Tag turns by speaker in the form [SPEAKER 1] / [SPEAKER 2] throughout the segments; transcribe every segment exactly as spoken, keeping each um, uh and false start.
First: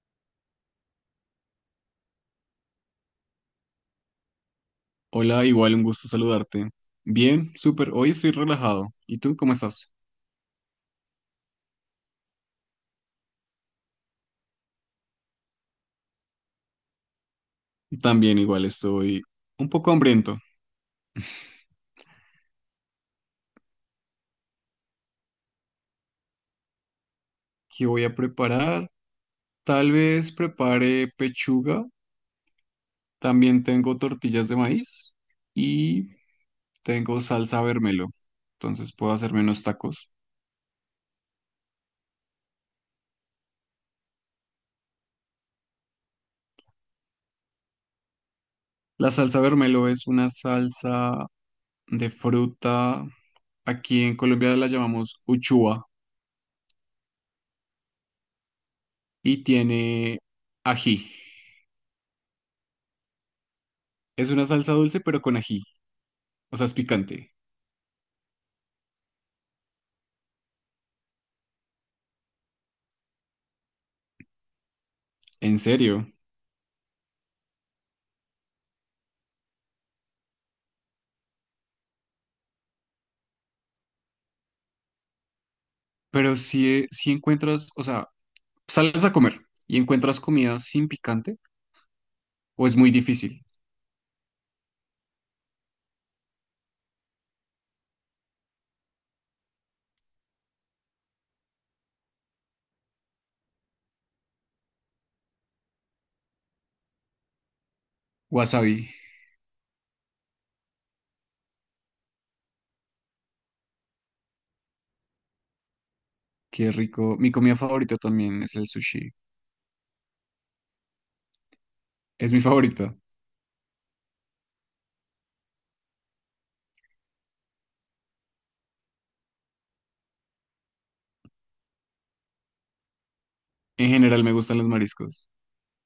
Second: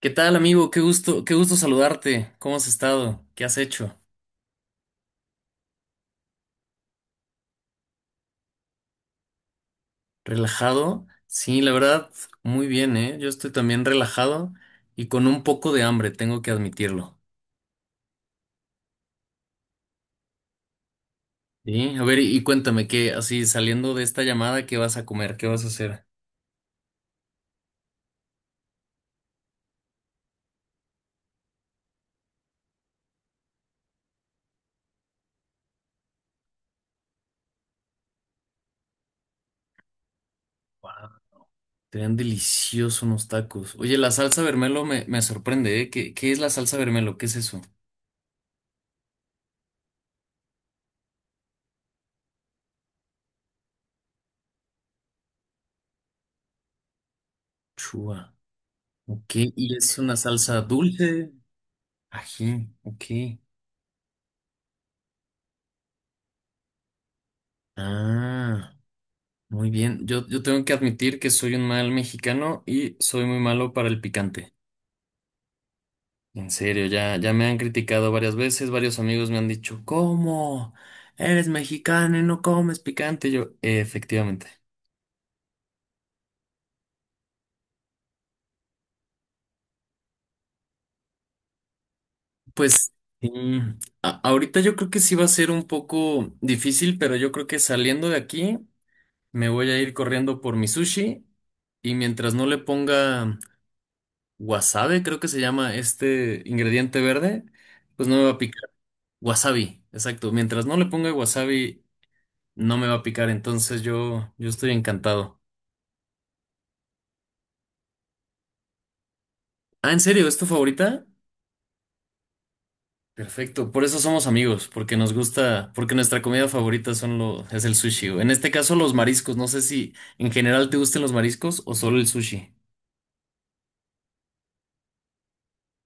[SPEAKER 1] ¿Qué tal, amigo? Qué gusto, qué gusto saludarte. ¿Cómo has estado? ¿Qué has hecho?
[SPEAKER 2] Hola, igual un gusto saludarte. Bien, súper. Hoy estoy relajado. ¿Y tú cómo estás?
[SPEAKER 1] ¿Relajado? Sí, la verdad, muy bien, ¿eh? Yo estoy también relajado y con un poco de hambre, tengo que admitirlo.
[SPEAKER 2] También igual estoy un poco hambriento.
[SPEAKER 1] Sí, a ver, y, y cuéntame qué, así saliendo de esta llamada, ¿qué vas a comer? ¿Qué vas a hacer?
[SPEAKER 2] ¿Qué voy a preparar? Tal vez prepare pechuga. También tengo tortillas de maíz y tengo salsa vermelo. Entonces puedo hacerme unos tacos.
[SPEAKER 1] Wow, te ven deliciosos unos tacos. Oye, la salsa vermelo me, me sorprende, ¿eh? ¿Qué, qué es la salsa vermelo? ¿Qué es eso?
[SPEAKER 2] La salsa vermelo es una salsa de fruta. Aquí en Colombia la llamamos uchua
[SPEAKER 1] Chua.
[SPEAKER 2] y
[SPEAKER 1] ¿Qué? ¿Y es una
[SPEAKER 2] tiene
[SPEAKER 1] salsa
[SPEAKER 2] ají.
[SPEAKER 1] dulce? Ají, ok.
[SPEAKER 2] Es una salsa dulce pero con ají. O sea, es picante.
[SPEAKER 1] Ah. Muy bien, yo, yo tengo que admitir que soy un mal mexicano y soy muy malo para el picante.
[SPEAKER 2] ¿En serio?
[SPEAKER 1] En serio, ya, ya me han criticado varias veces, varios amigos me han dicho, ¿cómo? Eres mexicano y no comes picante. Yo, efectivamente.
[SPEAKER 2] Pero si, eh, si encuentras, o sea, sales a comer y encuentras comida sin picante, o es muy
[SPEAKER 1] Pues
[SPEAKER 2] difícil.
[SPEAKER 1] mm, a- ahorita yo creo que sí va a ser un poco difícil, pero yo creo que saliendo de aquí me voy a ir corriendo por mi sushi y mientras no le ponga wasabi, creo que se llama este ingrediente verde, pues no me va a picar.
[SPEAKER 2] Wasabi,
[SPEAKER 1] Wasabi, exacto. Mientras no le ponga wasabi, no me va a picar, entonces yo, yo estoy encantado.
[SPEAKER 2] qué rico. Mi comida favorita también es el sushi.
[SPEAKER 1] Ah, ¿en serio? ¿Es tu favorita?
[SPEAKER 2] Es mi favorita.
[SPEAKER 1] Perfecto, por eso somos amigos, porque nos gusta, porque nuestra comida favorita son lo, es el sushi. En este caso, los mariscos. No sé si en general te gusten los mariscos o solo el sushi.
[SPEAKER 2] En general me gustan los mariscos.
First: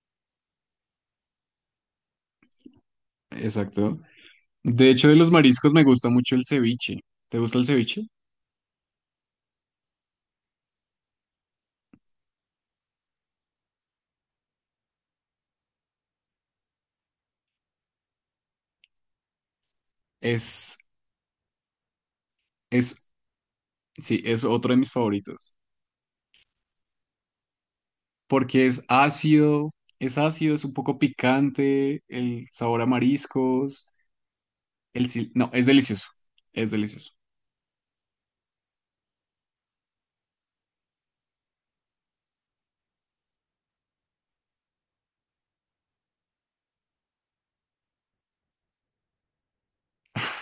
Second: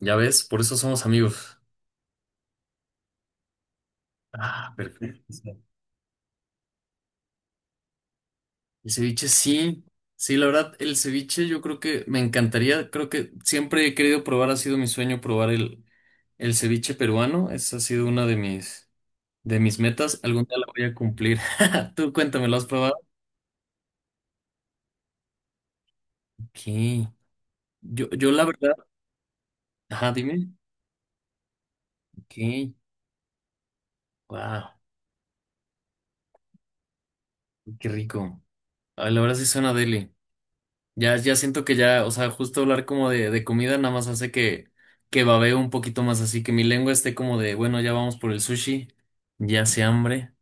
[SPEAKER 1] Ya ves, por eso somos amigos.
[SPEAKER 2] Exacto.
[SPEAKER 1] Ah,
[SPEAKER 2] De hecho, de los
[SPEAKER 1] perfecto.
[SPEAKER 2] mariscos me gusta mucho el ceviche. ¿Te gusta el ceviche?
[SPEAKER 1] El ceviche sí, sí, la verdad, el ceviche yo creo que me encantaría, creo que siempre he querido probar, ha sido mi sueño probar el, el ceviche peruano, esa ha sido una de mis, de mis metas, algún día la
[SPEAKER 2] Es,
[SPEAKER 1] voy a cumplir. Tú cuéntame, ¿lo has probado?
[SPEAKER 2] es, sí, es otro de mis favoritos.
[SPEAKER 1] Ok, yo, yo la
[SPEAKER 2] Porque
[SPEAKER 1] verdad,
[SPEAKER 2] es ácido,
[SPEAKER 1] ajá,
[SPEAKER 2] es
[SPEAKER 1] dime,
[SPEAKER 2] ácido, es un poco picante,
[SPEAKER 1] ok,
[SPEAKER 2] el sabor a mariscos.
[SPEAKER 1] wow,
[SPEAKER 2] El sil- no, es delicioso. Es delicioso.
[SPEAKER 1] qué rico. Ay, la verdad sí suena deli. Ya, ya siento que ya, o sea, justo hablar como de, de comida nada más hace que, que babeo un poquito más, así que mi lengua esté como de, bueno, ya vamos por el sushi, ya hace hambre.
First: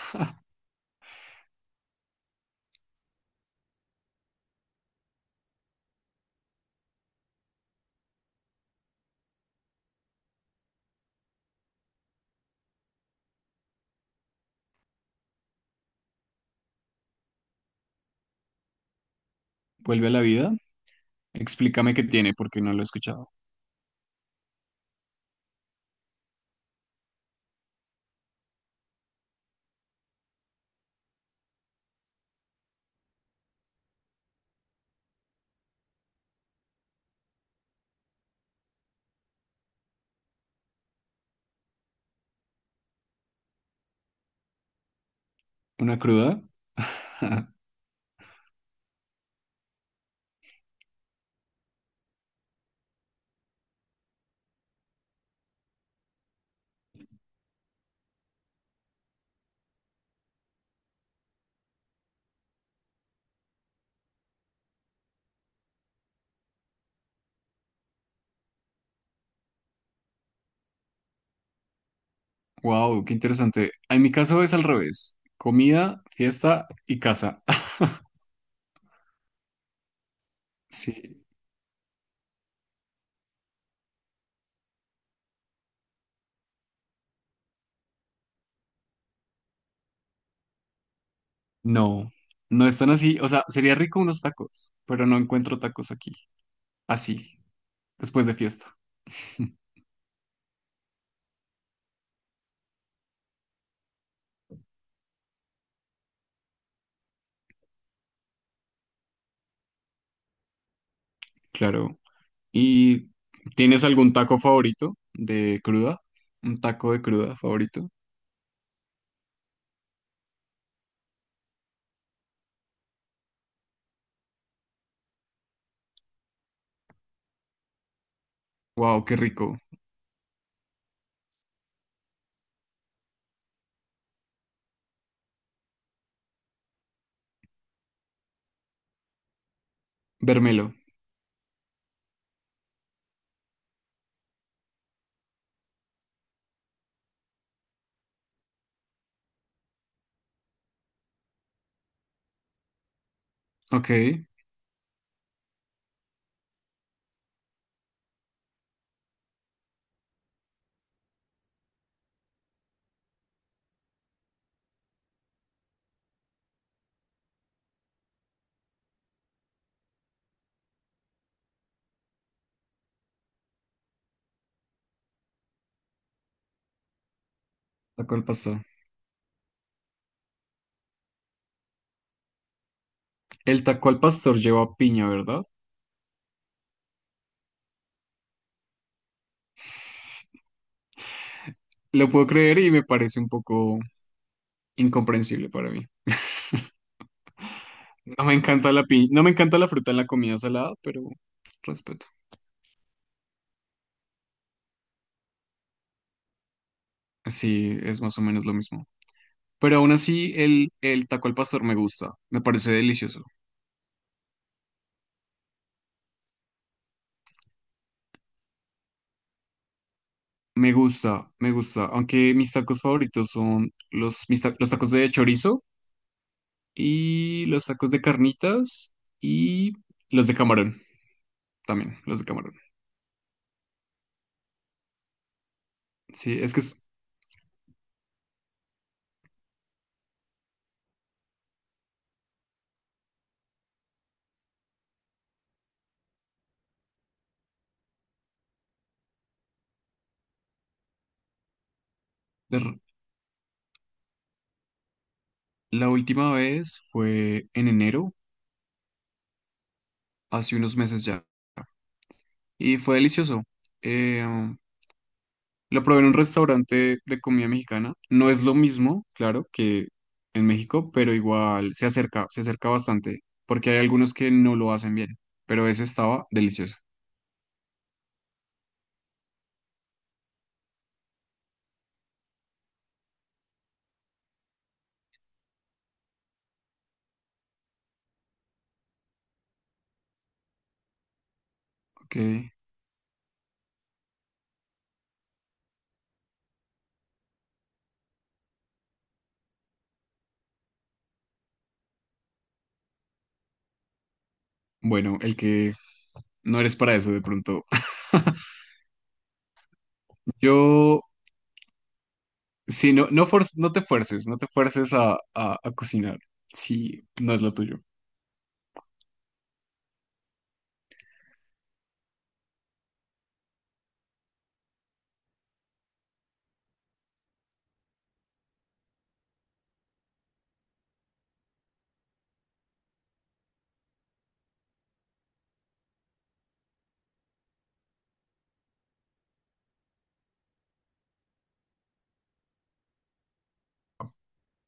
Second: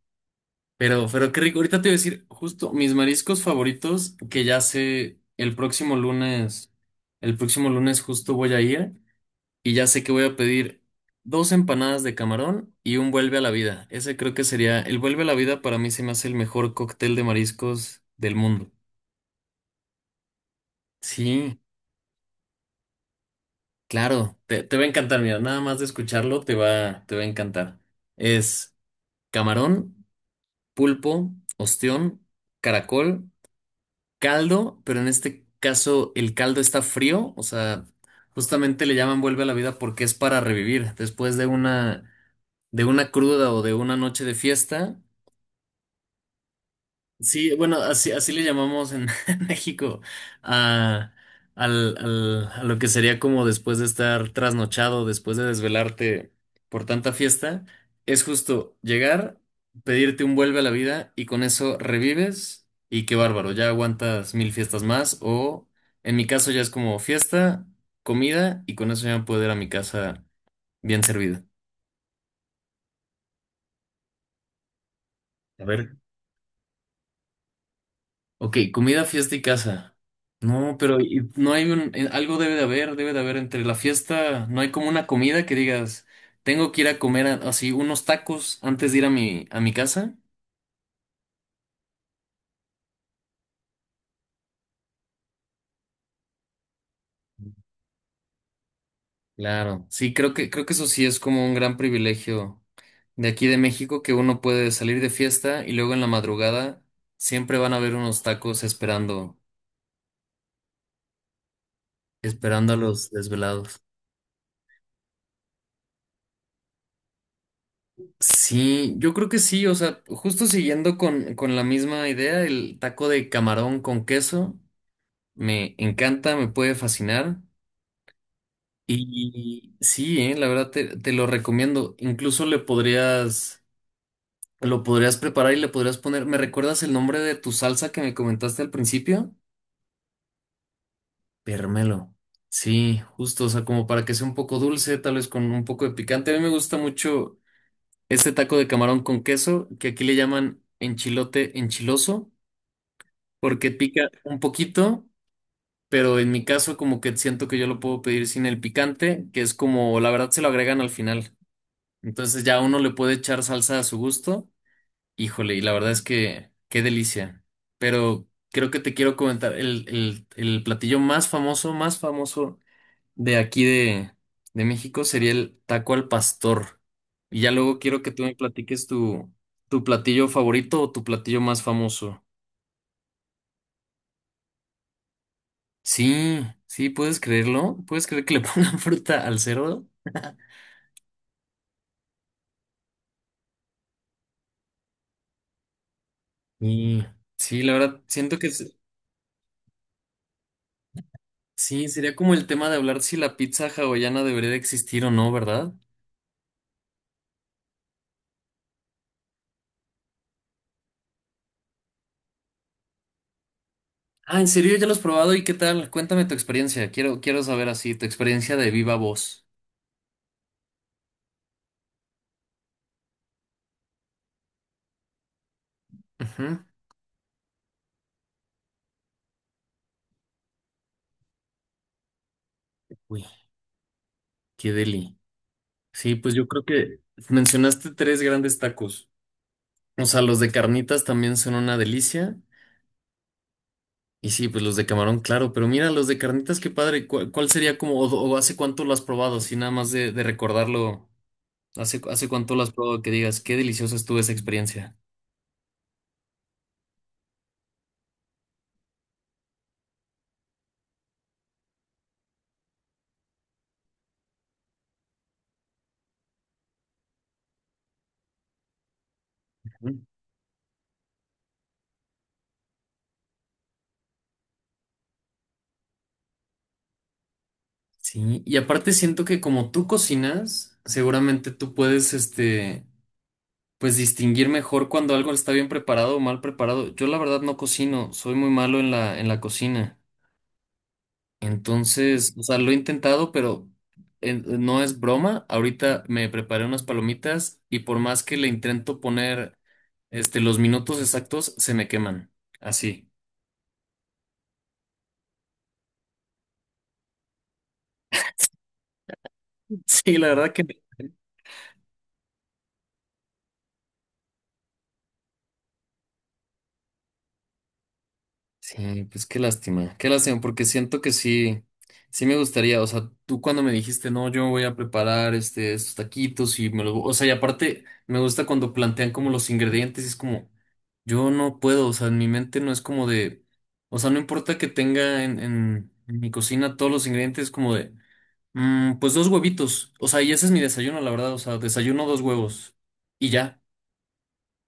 [SPEAKER 1] Pero, pero qué rico, ahorita te voy a decir justo mis mariscos favoritos que ya sé el próximo lunes, el próximo lunes justo voy a ir y ya sé que voy a pedir dos empanadas de camarón y un vuelve a la vida. Ese creo que sería, el vuelve a la vida para mí se me hace el mejor cóctel de mariscos del mundo.
[SPEAKER 2] Vuelve a la vida.
[SPEAKER 1] Sí.
[SPEAKER 2] Explícame qué tiene, porque no lo he escuchado.
[SPEAKER 1] Claro, te, te va a encantar, mira, nada más de escucharlo te va, te va a encantar. Es camarón, pulpo, ostión, caracol, caldo, pero en este caso el caldo está frío, o sea, justamente le llaman vuelve a la vida porque es para revivir. Después de una, de una cruda o de una noche de fiesta.
[SPEAKER 2] ¿Una cruda?
[SPEAKER 1] Sí, bueno, así, así le llamamos en en México a, al, al- a lo que sería como después de estar trasnochado, después de desvelarte por tanta fiesta, es justo llegar, pedirte un vuelve a la vida y con eso revives y qué bárbaro, ya aguantas mil fiestas más o en mi caso ya es como fiesta, comida y con eso ya puedo ir a mi casa bien servida.
[SPEAKER 2] Wow, qué interesante. En mi caso es al revés.
[SPEAKER 1] A ver.
[SPEAKER 2] Comida, fiesta y casa.
[SPEAKER 1] Ok, comida, fiesta y casa. No, pero
[SPEAKER 2] Sí,
[SPEAKER 1] y- no hay un, eh, algo debe de haber, debe de haber entre la fiesta, no hay como una comida que digas, tengo que ir a comer a- así unos tacos antes de ir a mi, a mi casa.
[SPEAKER 2] no, no están así. O sea, sería rico unos tacos, pero no encuentro tacos aquí. Así, después de fiesta.
[SPEAKER 1] Claro, sí, creo que, creo que eso sí es como un gran privilegio de aquí de México, que uno puede salir de fiesta y luego en la madrugada siempre van a haber unos tacos esperando,
[SPEAKER 2] Claro.
[SPEAKER 1] esperando a los
[SPEAKER 2] ¿Y
[SPEAKER 1] desvelados.
[SPEAKER 2] tienes algún taco favorito de cruda? ¿Un taco de cruda favorito?
[SPEAKER 1] Sí, yo creo que sí, o sea, justo siguiendo con, con la misma idea, el taco de camarón con queso me encanta, me puede fascinar.
[SPEAKER 2] Wow, qué rico.
[SPEAKER 1] Y sí, eh, la verdad te, te lo recomiendo. Incluso le podrías, lo podrías preparar y le podrías poner. ¿Me recuerdas el nombre de tu salsa que me comentaste al principio?
[SPEAKER 2] Vermelo.
[SPEAKER 1] Permelo. Sí, justo, o sea, como para que sea un poco dulce, tal vez con un poco de picante. A mí me gusta mucho este taco de camarón con queso, que aquí le llaman enchilote enchiloso, porque
[SPEAKER 2] Ok.
[SPEAKER 1] pica un poquito, pero en mi caso como que siento que yo lo puedo pedir sin el picante, que es como la verdad se lo agregan al final. Entonces ya uno le puede echar salsa a su gusto. Híjole, y la verdad es que qué delicia. Pero creo que te quiero comentar el, el, el platillo más famoso, más famoso de aquí de, de México sería el taco al pastor. Y ya luego quiero que
[SPEAKER 2] Taco
[SPEAKER 1] tú
[SPEAKER 2] al
[SPEAKER 1] me
[SPEAKER 2] pastor.
[SPEAKER 1] platiques tu, tu platillo favorito o tu platillo más famoso.
[SPEAKER 2] El taco al pastor lleva piña, ¿verdad?
[SPEAKER 1] Sí, sí, puedes creerlo. ¿Puedes creer que le pongan fruta al cerdo?
[SPEAKER 2] Lo puedo creer y me parece un poco incomprensible para mí.
[SPEAKER 1] Y sí, la verdad,
[SPEAKER 2] No me
[SPEAKER 1] siento que
[SPEAKER 2] encanta
[SPEAKER 1] se-
[SPEAKER 2] la pi- No me encanta la fruta en la comida salada, pero
[SPEAKER 1] sí,
[SPEAKER 2] respeto.
[SPEAKER 1] sería como el tema de hablar si la pizza hawaiana debería de existir o no, ¿verdad?
[SPEAKER 2] Sí, es más o menos lo mismo. Pero aún así, el, el taco al pastor me gusta. Me parece delicioso.
[SPEAKER 1] Ah, ¿en serio ya lo has probado? ¿Y qué tal? Cuéntame tu experiencia. Quiero, quiero saber así, tu experiencia de viva voz.
[SPEAKER 2] Me gusta, me gusta. Aunque mis tacos favoritos son los, mis ta- los tacos de chorizo
[SPEAKER 1] Ujú.
[SPEAKER 2] y los tacos de carnitas y los de camarón también, los de camarón.
[SPEAKER 1] Uy, qué deli. Sí, pues
[SPEAKER 2] Sí,
[SPEAKER 1] yo
[SPEAKER 2] es que
[SPEAKER 1] creo
[SPEAKER 2] es...
[SPEAKER 1] que mencionaste tres grandes tacos. O sea, los de carnitas también son una delicia. Y sí, pues los de camarón, claro, pero mira, los de carnitas, qué padre. ¿Cuál, cuál sería como, o, o hace cuánto lo has probado? Así nada más de, de recordarlo, hace, hace cuánto lo has probado que digas, qué deliciosa estuvo esa experiencia.
[SPEAKER 2] La última vez fue en enero, hace unos meses ya, y fue delicioso. Eh, um, lo probé en un restaurante de comida mexicana. No es lo mismo, claro, que
[SPEAKER 1] Ujú.
[SPEAKER 2] en México, pero igual se acerca, se acerca bastante, porque hay algunos que no lo hacen bien, pero ese estaba delicioso.
[SPEAKER 1] Sí, y aparte siento que como tú cocinas, seguramente tú puedes, este, pues distinguir mejor cuando algo está bien preparado o mal preparado. Yo la verdad no cocino, soy muy malo en la, en la cocina.
[SPEAKER 2] Ok,
[SPEAKER 1] Entonces, o sea, lo he intentado, pero eh, no es broma. Ahorita me preparé unas palomitas y por más que le intento poner este, los minutos exactos, se me queman. Así.
[SPEAKER 2] bueno, el que no eres para eso de pronto.
[SPEAKER 1] Sí, la verdad que
[SPEAKER 2] Yo, si no, no, fuer- no te fuerces, no te fuerces a, a, a cocinar, si no es lo tuyo.
[SPEAKER 1] sí, pues qué lástima, qué lástima, porque siento que sí, sí me gustaría, o sea, tú cuando me dijiste, no, yo voy a preparar este, estos taquitos y me los, o sea, y aparte me gusta cuando plantean como los ingredientes, y es como, yo no puedo, o sea, en mi mente no es como de, o sea, no importa que tenga en, en, en mi cocina todos los ingredientes, como de, mm, pues dos huevitos, o sea, y ese es mi desayuno, la verdad, o sea, desayuno dos huevos y ya.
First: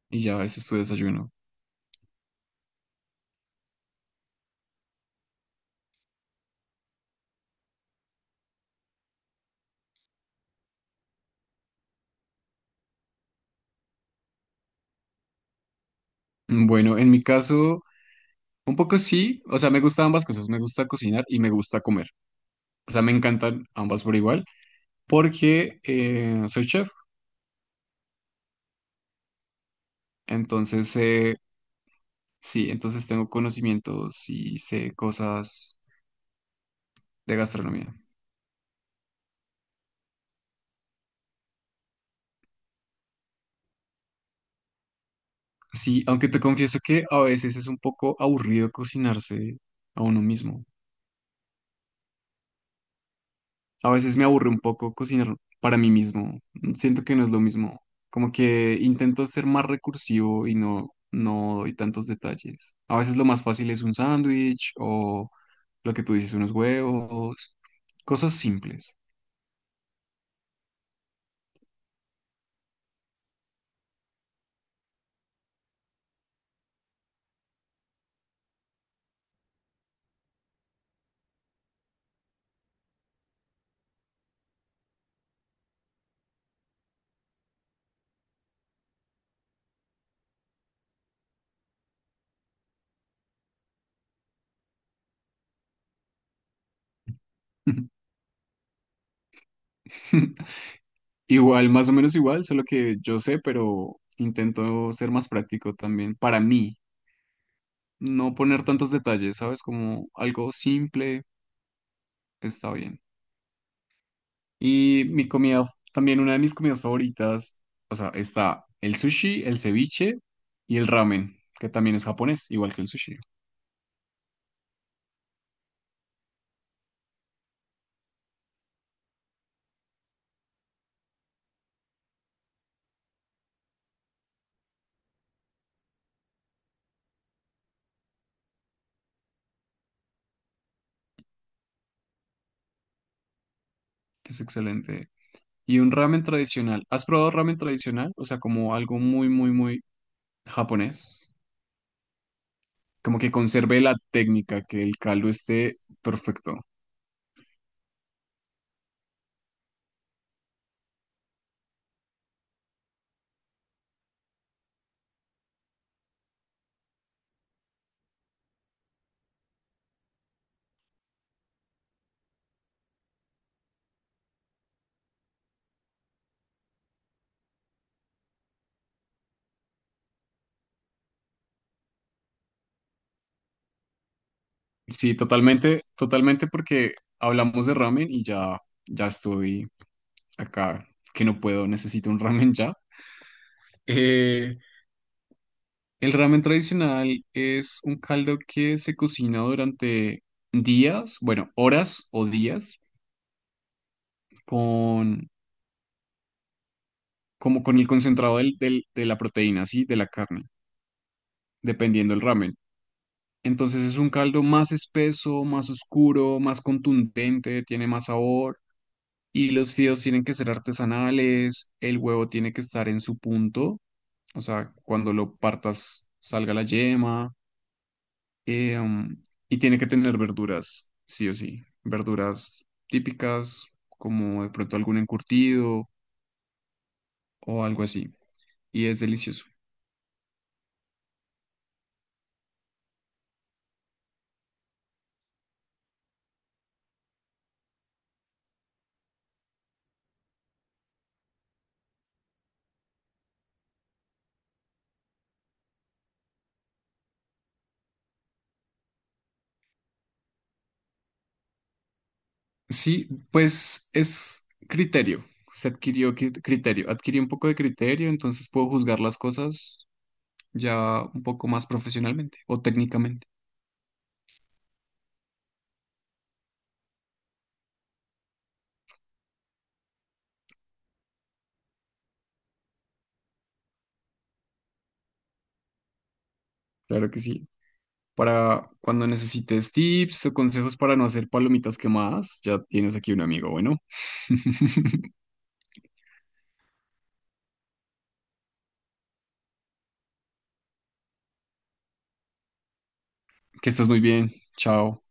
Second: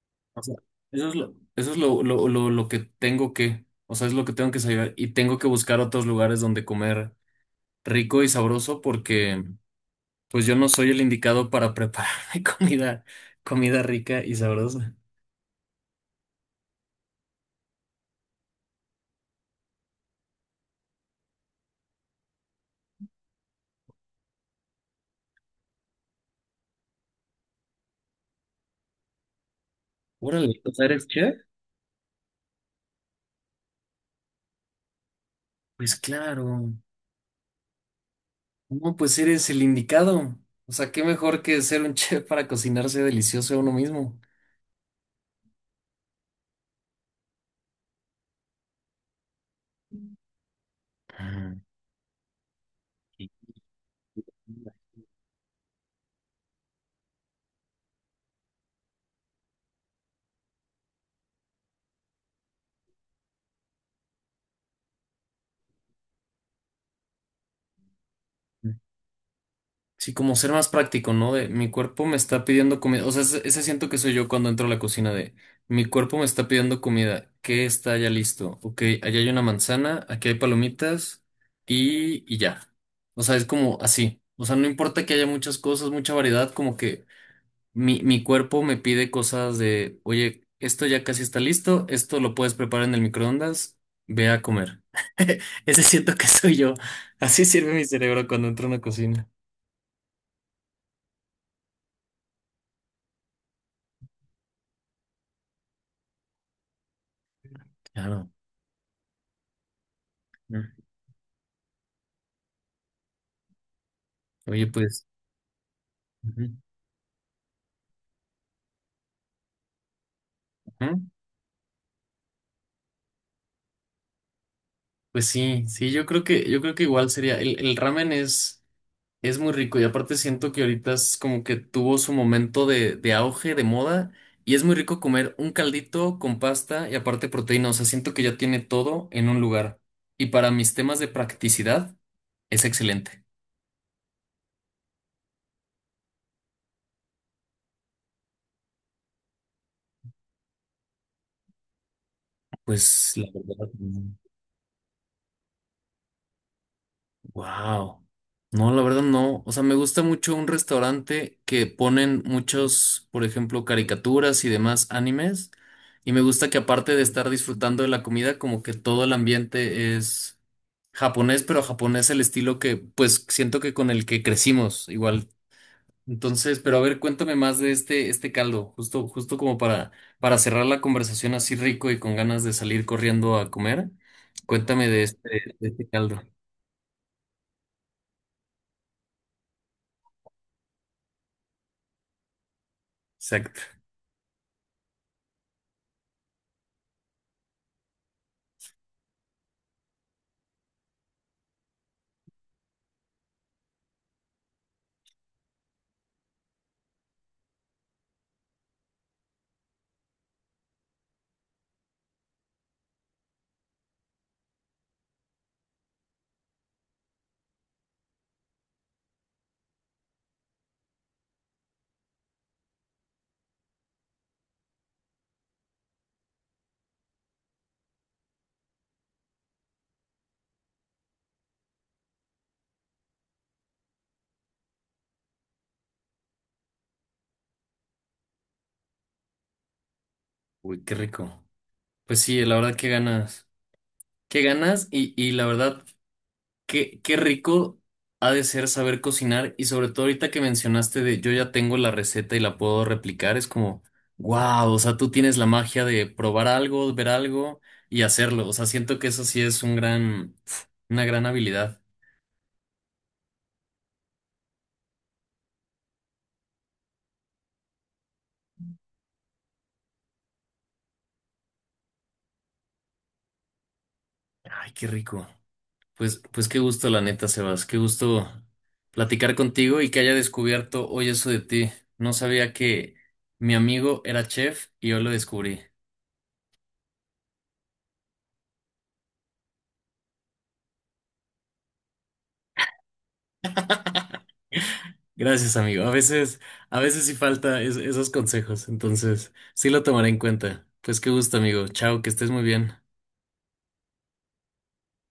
[SPEAKER 2] Y
[SPEAKER 1] O
[SPEAKER 2] ya
[SPEAKER 1] sea,
[SPEAKER 2] ese es tu
[SPEAKER 1] eso es
[SPEAKER 2] desayuno.
[SPEAKER 1] lo, eso es lo, lo, lo, lo que tengo que, o sea, es lo que tengo que saber y tengo que buscar otros lugares donde comer rico y sabroso porque pues yo no soy el indicado para prepararme comida, comida rica y sabrosa.
[SPEAKER 2] Mm, Bueno, en mi caso, un poco sí, o sea, me gustan ambas cosas, me gusta cocinar y me gusta comer. O sea, me encantan ambas por igual, porque eh, soy chef,
[SPEAKER 1] Órale, o sea,
[SPEAKER 2] entonces
[SPEAKER 1] ¿eres
[SPEAKER 2] eh,
[SPEAKER 1] chef?
[SPEAKER 2] sí, entonces tengo conocimientos y sé cosas
[SPEAKER 1] Pues claro,
[SPEAKER 2] de gastronomía.
[SPEAKER 1] no, pues eres el indicado. O sea, qué mejor que ser un chef para cocinarse delicioso a uno mismo.
[SPEAKER 2] Sí, aunque te confieso que a veces es un poco aburrido cocinarse a uno mismo.
[SPEAKER 1] Ah, qué
[SPEAKER 2] A veces me aburre un poco cocinar para mí mismo. Siento que no es lo mismo. Como que intento ser más recursivo y no, no doy tantos detalles. A veces lo más fácil es un sándwich o lo que tú dices, unos huevos, cosas simples.
[SPEAKER 1] sí, como ser más práctico, ¿no? De mi cuerpo me está pidiendo comida. O sea, ese, ese siento que soy yo cuando entro a la cocina de mi cuerpo me está pidiendo comida. ¿Qué está ya listo? Ok, allá hay una manzana, aquí hay palomitas y, y ya. O sea, es como así. O sea, no importa que haya muchas cosas, mucha variedad, como que mi, mi cuerpo me pide cosas de, oye, esto ya casi está listo, esto lo puedes preparar en el microondas, ve a comer. Ese siento que soy yo. Así sirve mi cerebro cuando entro a una cocina.
[SPEAKER 2] Igual, más o menos igual, solo que yo sé, pero intento ser más práctico también. Para mí,
[SPEAKER 1] Claro.
[SPEAKER 2] no poner tantos detalles, ¿sabes? Como algo
[SPEAKER 1] Mm.
[SPEAKER 2] simple está bien.
[SPEAKER 1] Oye, pues,
[SPEAKER 2] Y mi comida, también una de
[SPEAKER 1] ujú,
[SPEAKER 2] mis comidas favoritas, o sea, está el sushi, el ceviche y el
[SPEAKER 1] ujú.
[SPEAKER 2] ramen, que también es japonés, igual que el sushi,
[SPEAKER 1] Pues sí, sí, yo creo que, yo creo que igual sería, el, el ramen es, es muy rico y aparte siento que ahorita es como que tuvo su momento de, de auge, de moda, y es muy rico comer un caldito con pasta y aparte proteína, o sea, siento que ya tiene todo en un lugar. Y para mis temas de practicidad, es excelente.
[SPEAKER 2] es excelente. Y un ramen tradicional. ¿Has probado ramen tradicional? O sea, como algo muy, muy, muy japonés.
[SPEAKER 1] Pues
[SPEAKER 2] Como
[SPEAKER 1] la
[SPEAKER 2] que
[SPEAKER 1] verdad.
[SPEAKER 2] conserve la técnica, que el caldo esté perfecto.
[SPEAKER 1] Wow. No, la verdad no. O sea, me gusta mucho un restaurante que ponen muchos, por ejemplo, caricaturas y demás animes. Y me gusta que aparte de estar disfrutando de la comida, como que todo el ambiente es japonés, pero japonés el estilo que, pues, siento que con el que crecimos igual. Entonces, pero a ver, cuéntame más de este, este caldo, justo, justo como para, para cerrar la conversación así rico y con ganas de salir corriendo a comer. Cuéntame de
[SPEAKER 2] Sí,
[SPEAKER 1] este, de
[SPEAKER 2] totalmente,
[SPEAKER 1] este caldo.
[SPEAKER 2] totalmente porque hablamos de ramen y ya, ya estoy acá, que no puedo, necesito un ramen ya.
[SPEAKER 1] Exacto.
[SPEAKER 2] Eh, El ramen tradicional es un caldo que se cocina durante días, bueno, horas o días, con, como con el concentrado del- del- de la proteína, ¿sí? De la carne, dependiendo del ramen. Entonces es un caldo más espeso, más oscuro, más contundente, tiene más sabor y los fideos tienen que ser artesanales, el huevo tiene que estar en su punto, o sea, cuando lo partas salga la yema. Eh, um, y tiene que tener verduras, sí o sí. Verduras típicas, como de pronto algún encurtido o algo así. Y es delicioso.
[SPEAKER 1] Uy, qué rico. Pues sí, la verdad, qué ganas. Qué ganas y, y la verdad, qué, qué rico ha de ser saber cocinar y sobre todo ahorita que mencionaste de yo ya tengo la receta y la puedo replicar, es como, wow, o sea, tú tienes la magia de probar algo, ver algo y hacerlo. O sea, siento que eso sí es un gran, una gran habilidad.
[SPEAKER 2] Sí, pues es criterio. Se adquirió cri- criterio. Adquirí un poco de criterio, entonces puedo juzgar las cosas ya un poco más profesionalmente o técnicamente.
[SPEAKER 1] Ay, qué rico. Pues, pues qué gusto, la neta, Sebas, qué gusto platicar contigo y que haya descubierto hoy eso de ti. No sabía que mi amigo era chef y yo lo descubrí.
[SPEAKER 2] Claro que sí. Para cuando necesites tips o consejos para no hacer palomitas quemadas, ya tienes aquí un amigo. Bueno,
[SPEAKER 1] Gracias, amigo. A veces, a veces sí falta es- esos consejos, entonces sí lo tomaré en cuenta. Pues qué gusto, amigo. Chao, que estés muy bien.
[SPEAKER 2] que estás muy bien. Chao.